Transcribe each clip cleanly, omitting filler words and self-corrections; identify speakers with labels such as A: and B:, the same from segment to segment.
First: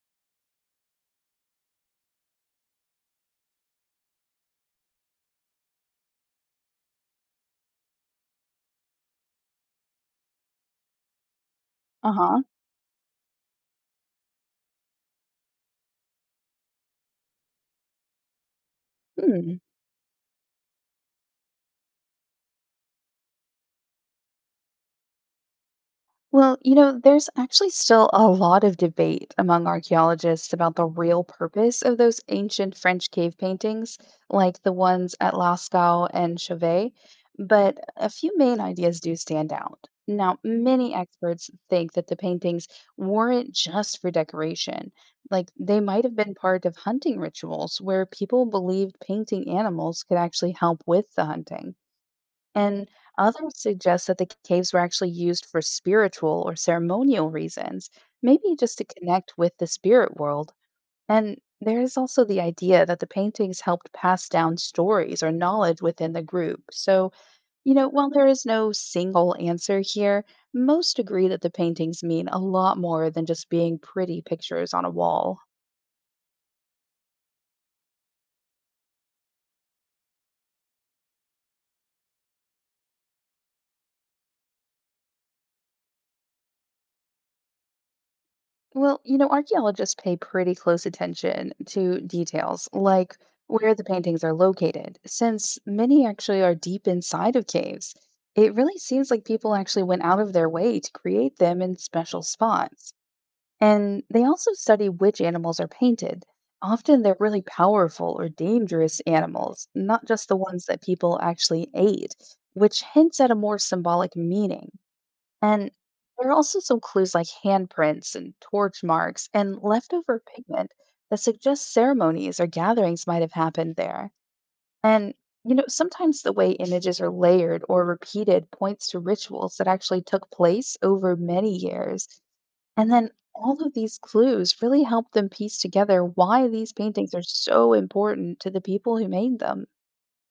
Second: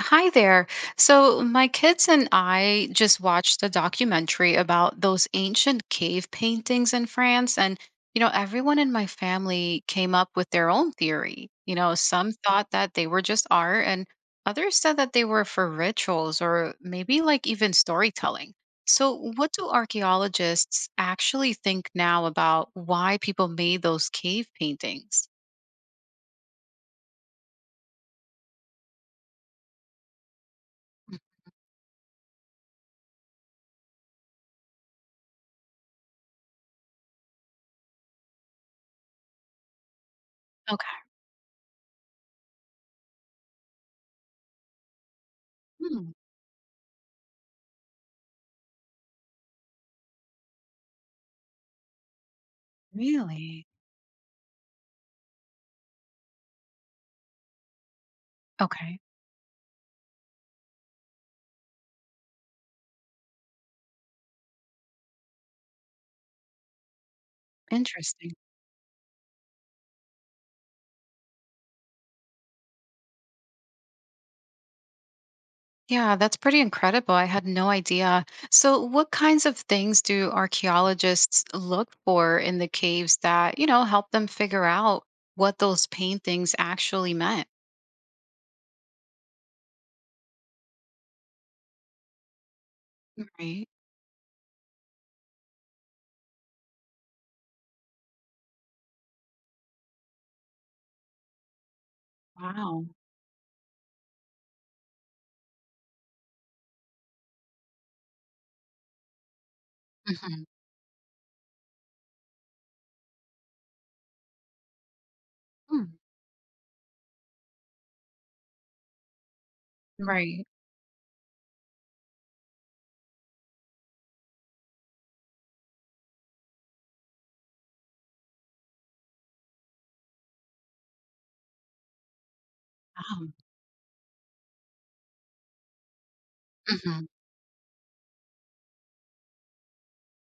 A: Hi there. So, my kids and I just watched a documentary about those ancient cave paintings in France. And, everyone in my family came up with their own theory. Some
B: Uh-huh.
A: thought that they were just art, and others said that they were for rituals or maybe like even storytelling. So, what
B: Hmm.
A: do archaeologists actually think now about why people made those cave paintings?
B: Well, you know, there's actually still a lot of debate among archaeologists about the
A: Mm.
B: real purpose of those ancient French cave paintings, like the ones at Lascaux and Chauvet, but a few main ideas do stand out. Now,
A: Okay.
B: many experts think that the paintings weren't just for decoration. Like, they might
A: Hmm,
B: have been part of hunting rituals where people believed painting animals could actually help with the hunting. And others
A: really?
B: suggest that the caves were actually used for spiritual or ceremonial reasons, maybe just to
A: Okay.
B: connect with the spirit world. And there is also the idea that the paintings helped pass down stories or knowledge within the group. So, you know, while there
A: Interesting.
B: is no single answer here, most agree that the paintings mean a lot more than just being pretty pictures on a wall.
A: Yeah, that's pretty incredible. I had no idea. So, what kinds of things do archaeologists look for in the caves that help them figure out what those paintings actually meant?
B: Well, you know, archaeologists pay pretty close attention to details like
A: Right.
B: where the paintings are located, since many actually are deep inside of caves. It really seems like people actually went out of their way to create them in special
A: Wow.
B: spots. And they also study which animals are painted. Often they're really powerful or dangerous animals, not just the ones that people actually ate, which hints at a more symbolic meaning. And
A: Hmm.
B: there are also some clues like handprints and torch marks and leftover
A: Right.
B: pigment that suggest ceremonies or gatherings might have happened there. And, you know, sometimes the way images are layered or repeated points to rituals that actually took place over many years. And then
A: Wow.
B: all of these clues really help them piece together why these
A: Hmm.
B: paintings are so important to the people who made them.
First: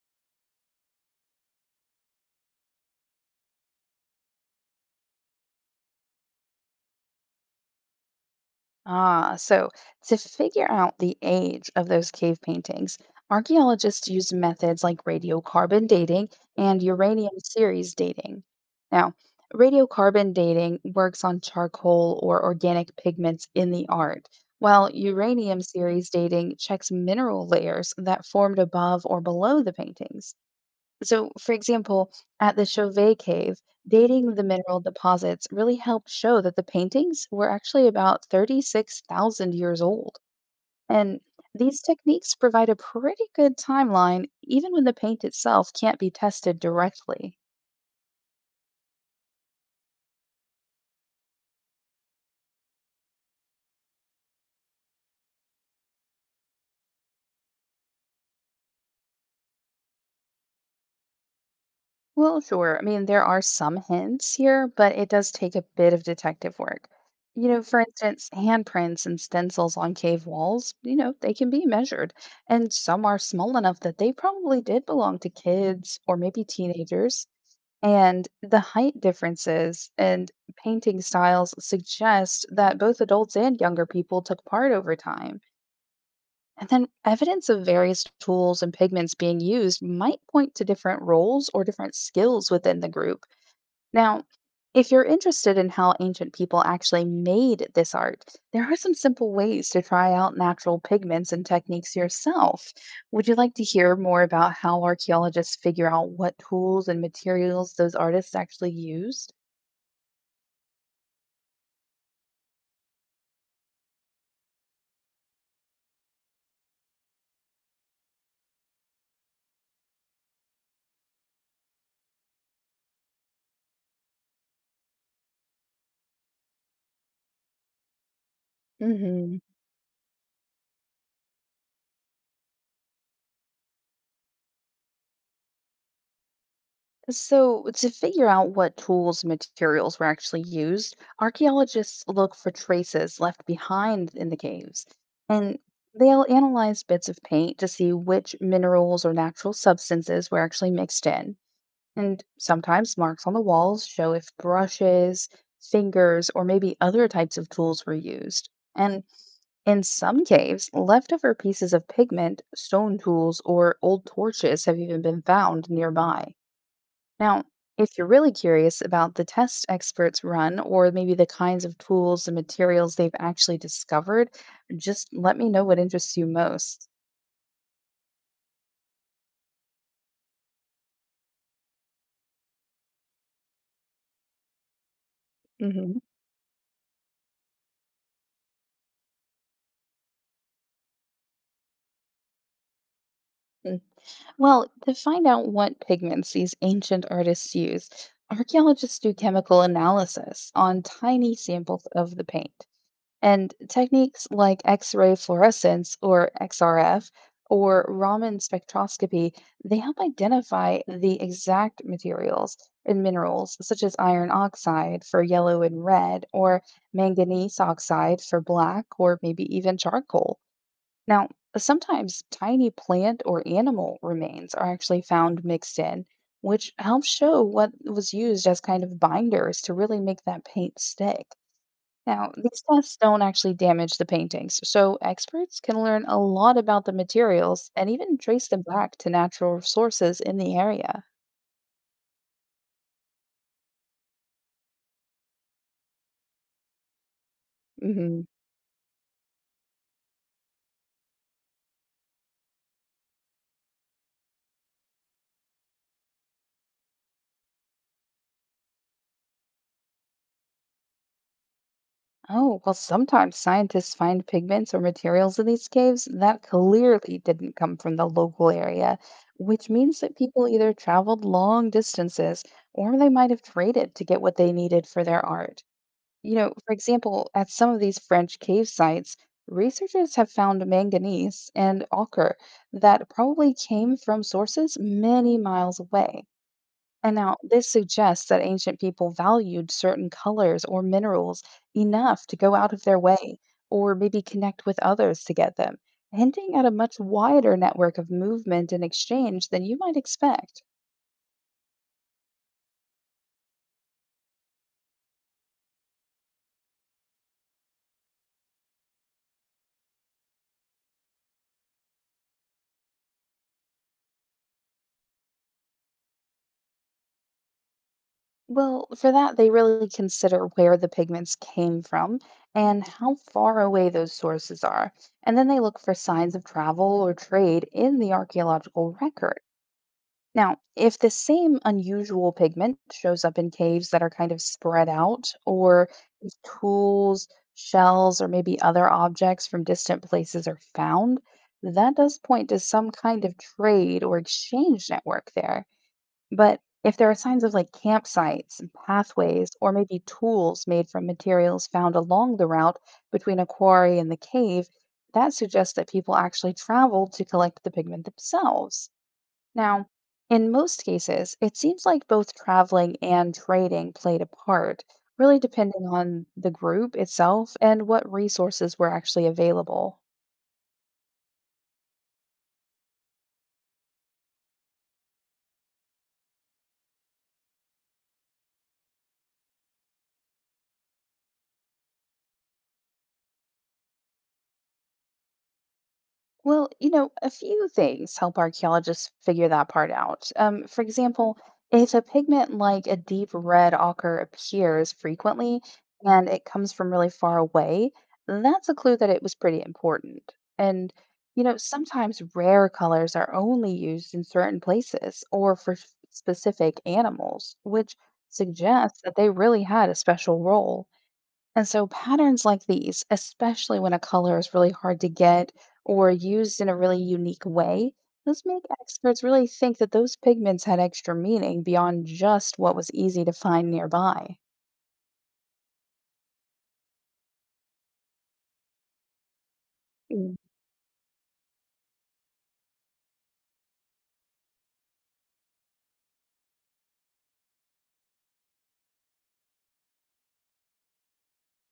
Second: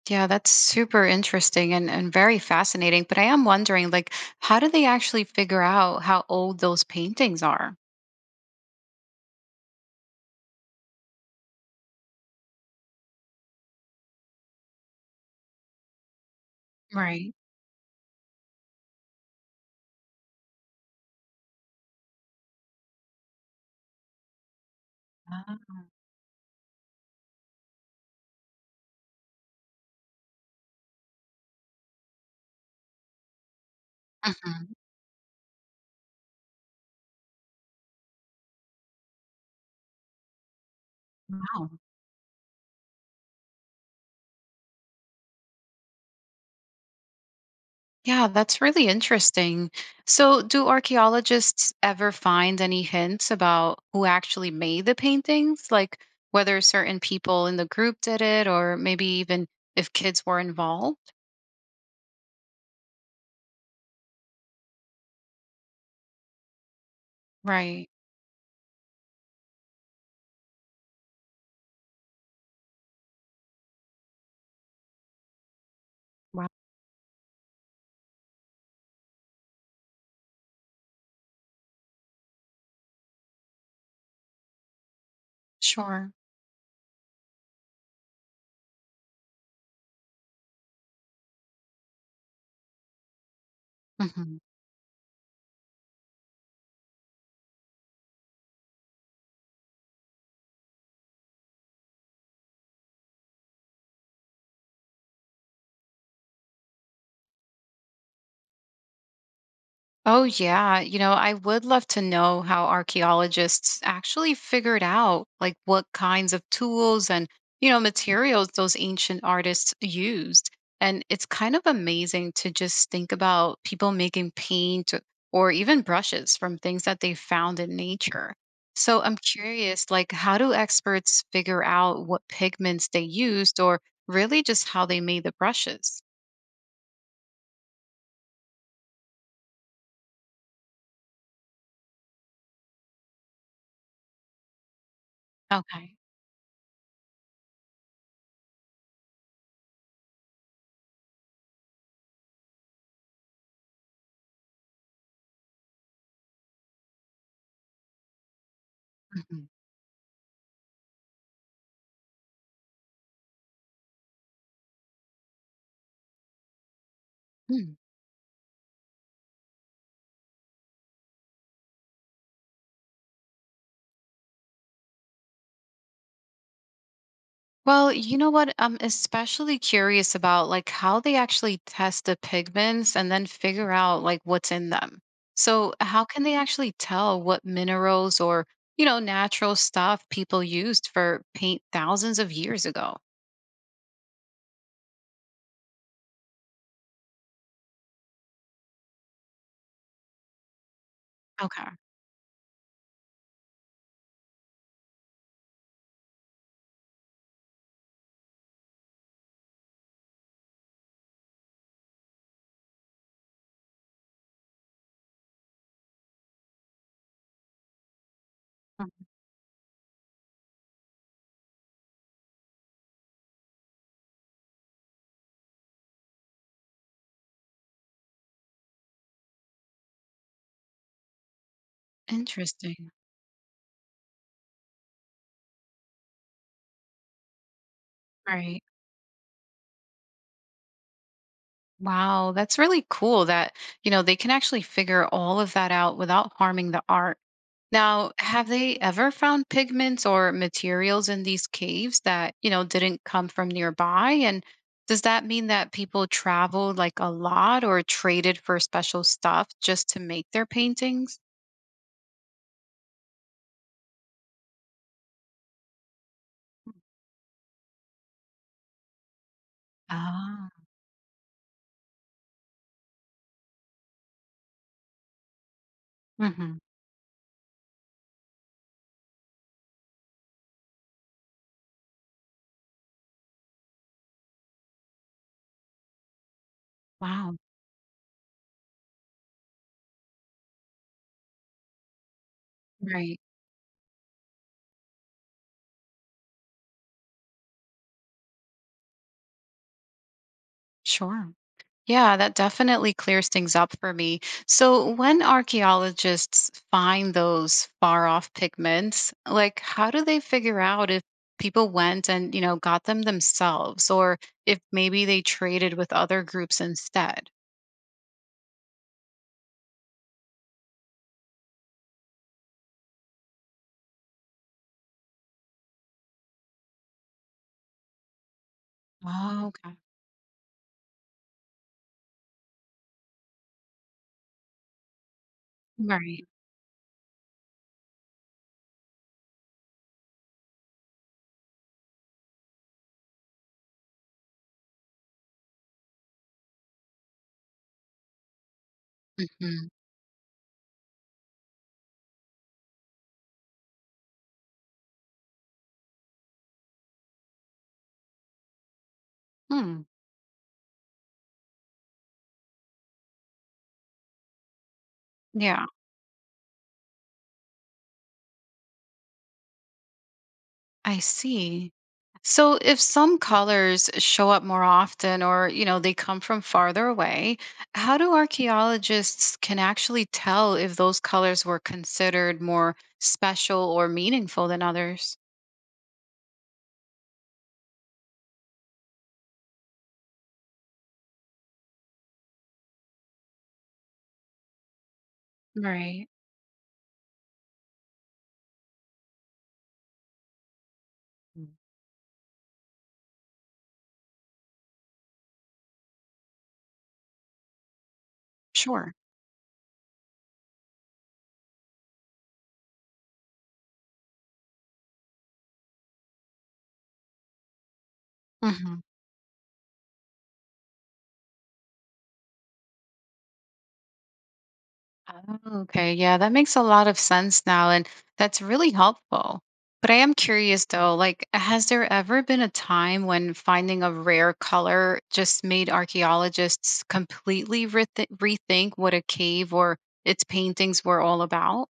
A: Yeah, that's super interesting and very fascinating. But I am wondering, like, how do they actually figure out how old those paintings are?
B: Ah, so to figure out the age of those cave paintings, archaeologists used methods like radiocarbon dating and
A: Right.
B: uranium series dating. Now, radiocarbon dating works on charcoal or organic pigments in the art, while uranium
A: Uh,
B: series dating checks mineral layers that formed above or below the paintings. So, for example, at the Chauvet Cave, dating the
A: mhm.
B: mineral deposits really helped show that the paintings were actually about 36,000 years old. And
A: Wow.
B: these techniques provide a pretty good timeline, even when the paint itself can't be tested directly.
A: Yeah, that's really interesting. So, do archaeologists ever find any hints about who actually made the paintings? Like whether certain people in the group did it, or maybe even if kids were involved?
B: Well, sure. I mean, there are some hints here, but it does take a bit of detective work. You know, for
A: Right.
B: instance, handprints and stencils on cave walls, you know, they can be measured, and some are small enough that they probably did belong to kids or maybe
A: Wow.
B: teenagers. And the height differences and painting styles suggest that both adults and younger people took part over time.
A: Sure.
B: And then evidence of various tools and pigments being used might point to different roles or different skills within the group. Now,
A: Mhm.
B: if you're interested in how ancient people actually made this art, there are some simple ways to try out natural pigments and techniques yourself. Would you like to hear more about how archaeologists figure out what tools and materials those artists actually used?
A: Oh, yeah. I would love to know how archaeologists actually figured out like what kinds of tools and materials those ancient artists used. And it's kind of amazing to just think about people making paint or even brushes from things that they found in nature. So I'm
B: Hmm.
A: curious, like, how do experts figure out what pigments they used or really just how they made the brushes?
B: So, to figure out what tools and materials were actually used, archaeologists look for traces left behind in the caves, and
A: Okay.
B: they'll analyze bits of paint to see which minerals or natural substances were actually mixed in. And sometimes marks on the walls show if brushes, fingers, or maybe other types of tools were used. And in some caves, leftover pieces of pigment, stone tools, or old torches have even been found nearby. Now,
A: Mhm.
B: if you're really curious about the tests experts run or maybe the kinds of tools and materials they've actually discovered, just let me know what interests you most.
A: Well, you know what? I'm especially curious about like how they actually test the pigments and then figure out like what's in them. So,
B: Hmm.
A: how can they actually tell what minerals or natural stuff people used for paint thousands of years ago?
B: Mm. Well, to find out what pigments these ancient artists used, archaeologists do chemical analysis on tiny
A: Okay.
B: samples of the paint. And techniques like X ray fluorescence or XRF or Raman spectroscopy, they help identify the exact materials and minerals such as iron oxide for yellow and red or manganese oxide for
A: Mm.
B: black or maybe even charcoal. Now, sometimes tiny plant or animal remains are actually found mixed in, which helps show what was used as kind of binders to really make that paint stick. Now, these
A: Interesting.
B: tests don't actually damage the paintings, so experts can learn a lot about the materials and even trace them
A: Right.
B: back to natural sources in the area.
A: Wow, that's really cool that they can actually figure all of that out without harming the art. Now,
B: Hmm.
A: have they ever found pigments or materials in these caves that didn't come from nearby? And does that mean that people traveled like a lot or traded for special stuff just to make their paintings?
B: Oh, well, sometimes scientists find pigments or materials in these caves that clearly didn't come from the local area, which means that people
A: Ah.
B: either traveled long distances or they might have traded to get what they needed for their art. You know,
A: Hmm.
B: for example, at some of these French cave sites, researchers have found manganese and ochre that probably came from sources many miles away. And
A: Wow.
B: now, this suggests that ancient people valued certain colors or minerals enough to go out of their
A: Right.
B: way or maybe connect with others to get them, hinting at a much wider network of movement and exchange than you might expect.
A: Sure. Yeah, that definitely clears things up for me. So, when archaeologists find those far off pigments, like how do they figure out if people went and got them themselves or if maybe they traded with other groups instead?
B: Well, for that, they really consider where the pigments came from and how far away those sources are. And then they look for signs of travel or trade in the archaeological record.
A: Oh, okay.
B: Now, if the same unusual pigment shows up in caves that are kind of spread out, or
A: Right.
B: if tools, shells, or maybe other objects from distant places are found, that does point to some kind of trade or exchange network there. But if there are signs of like campsites and pathways,
A: Hmm.
B: or maybe tools made from materials found along the route between a quarry and the cave, that suggests that people actually traveled to collect the pigment themselves.
A: Hmm.
B: Now, in most cases, it seems like both traveling and trading played a part, really
A: Yeah.
B: depending on the group itself and what resources were actually available.
A: I see. So if some colors show up more often or they come from farther away, how do archaeologists can actually tell if those colors were considered more special or meaningful than others?
B: Well, you know, a few things help archaeologists figure that part out. For example, if a pigment like a deep red ochre appears frequently
A: Right.
B: and it comes from really far away, that's a clue that it was pretty important. And, you
A: Mm.
B: know, sometimes rare colors are only used in certain places or for specific animals, which
A: Sure.
B: suggests that they really had a special role. And so patterns like these, especially when a color is really hard to get or used in a really unique way, those make
A: Mm-hmm.
B: experts really think that those pigments had extra meaning beyond just what was easy to find nearby.
A: Oh, okay, yeah, that makes a lot of sense now, and that's really helpful. But I am curious though, like, has there ever been a time when finding a rare color just made archaeologists completely rethink what a cave or its paintings were all about?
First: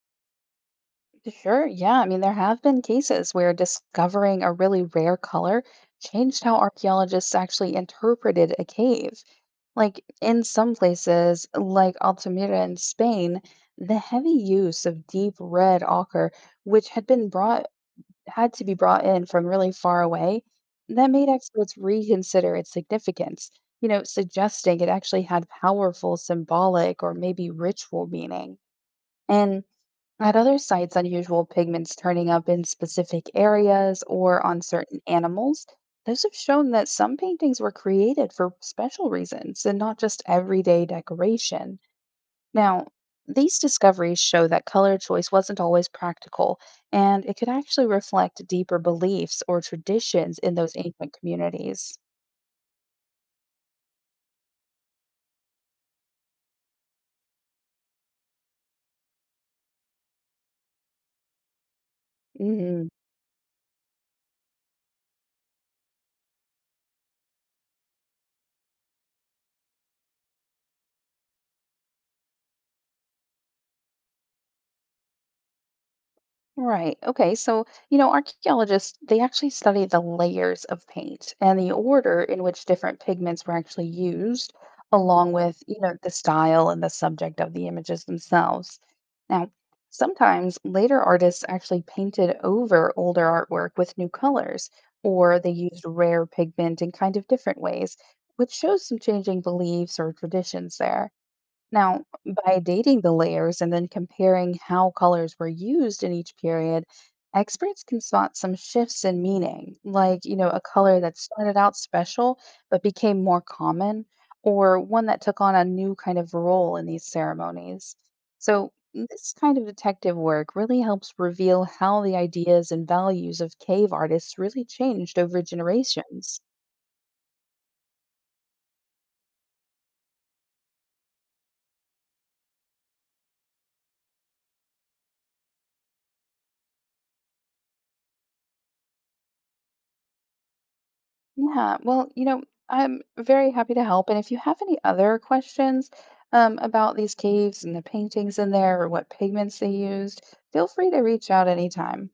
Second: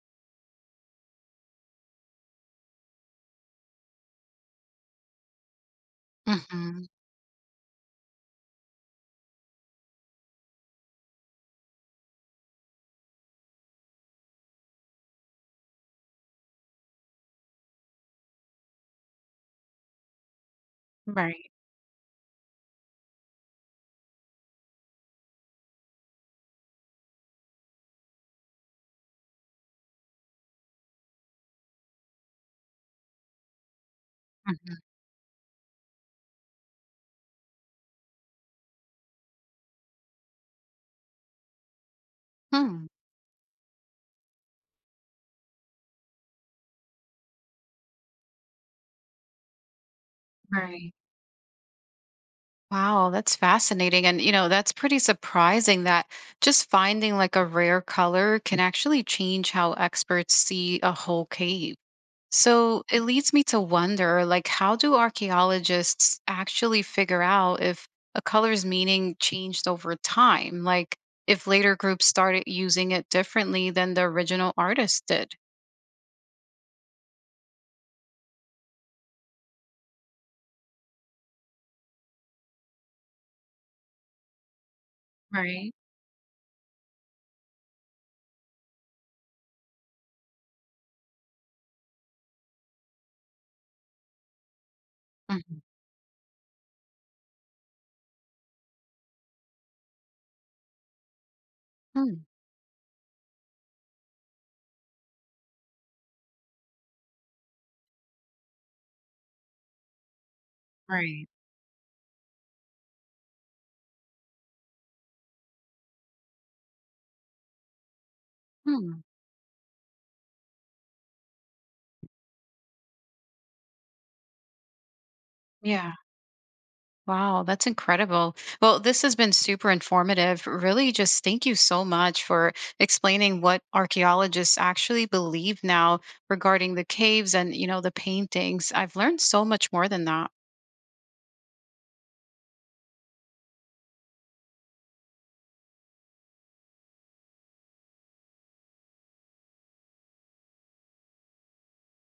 B: Sure, yeah. I mean, there have been cases where discovering a really rare color changed how
A: Hmm.
B: archaeologists actually interpreted a cave. Like in some places, like Altamira in Spain, the heavy use of deep red ochre, which had been brought had to be brought in from really far away, that made
A: Right.
B: experts reconsider its significance, you know, suggesting it actually had powerful symbolic or maybe ritual meaning. And at other sites, unusual pigments turning up in specific areas or on
A: Hmm.
B: certain animals, those have shown that some paintings were created for special reasons and not just everyday decoration.
A: Hmm.
B: Now, these discoveries show that color choice wasn't always practical, and it could actually reflect deeper beliefs or traditions in those
A: Right.
B: ancient communities.
A: Wow, that's fascinating. And that's pretty surprising that just finding like a rare color can actually change how experts see a whole cave. So
B: Mhm.
A: it leads me to wonder like how do archaeologists actually figure out if a color's meaning changed over time? Like if later groups started using it differently than the original artist did,
B: Right. Okay. So, you know, archaeologists, they actually study the layers of paint and the order in which different pigments were actually used, along with,
A: right?
B: you know, the style and the subject of the images themselves. Now, sometimes later artists actually painted over older artwork with new colors, or they
A: Mhm.
B: used rare pigment in kind of different ways, which shows some changing beliefs or traditions there. Now,
A: Hmm.
B: by dating the layers and then comparing how colors were used in each period, experts can spot some shifts in meaning, like, you know, a color that
A: Right.
B: started out special but became more common, or one that took on a new kind of role in these ceremonies. So,
A: Hmm.
B: this kind of detective work really helps reveal how the ideas and values of cave artists really changed over
A: Yeah.
B: generations.
A: Wow, that's incredible. Well, this has been super informative. Really, just thank you so much for explaining what archaeologists actually believe now regarding the caves and the paintings. I've learned so much more than that.
B: Yeah, well, you know, I'm very happy to help. And if you have any other questions about these caves and the paintings in there or what pigments they used, feel free to reach out anytime.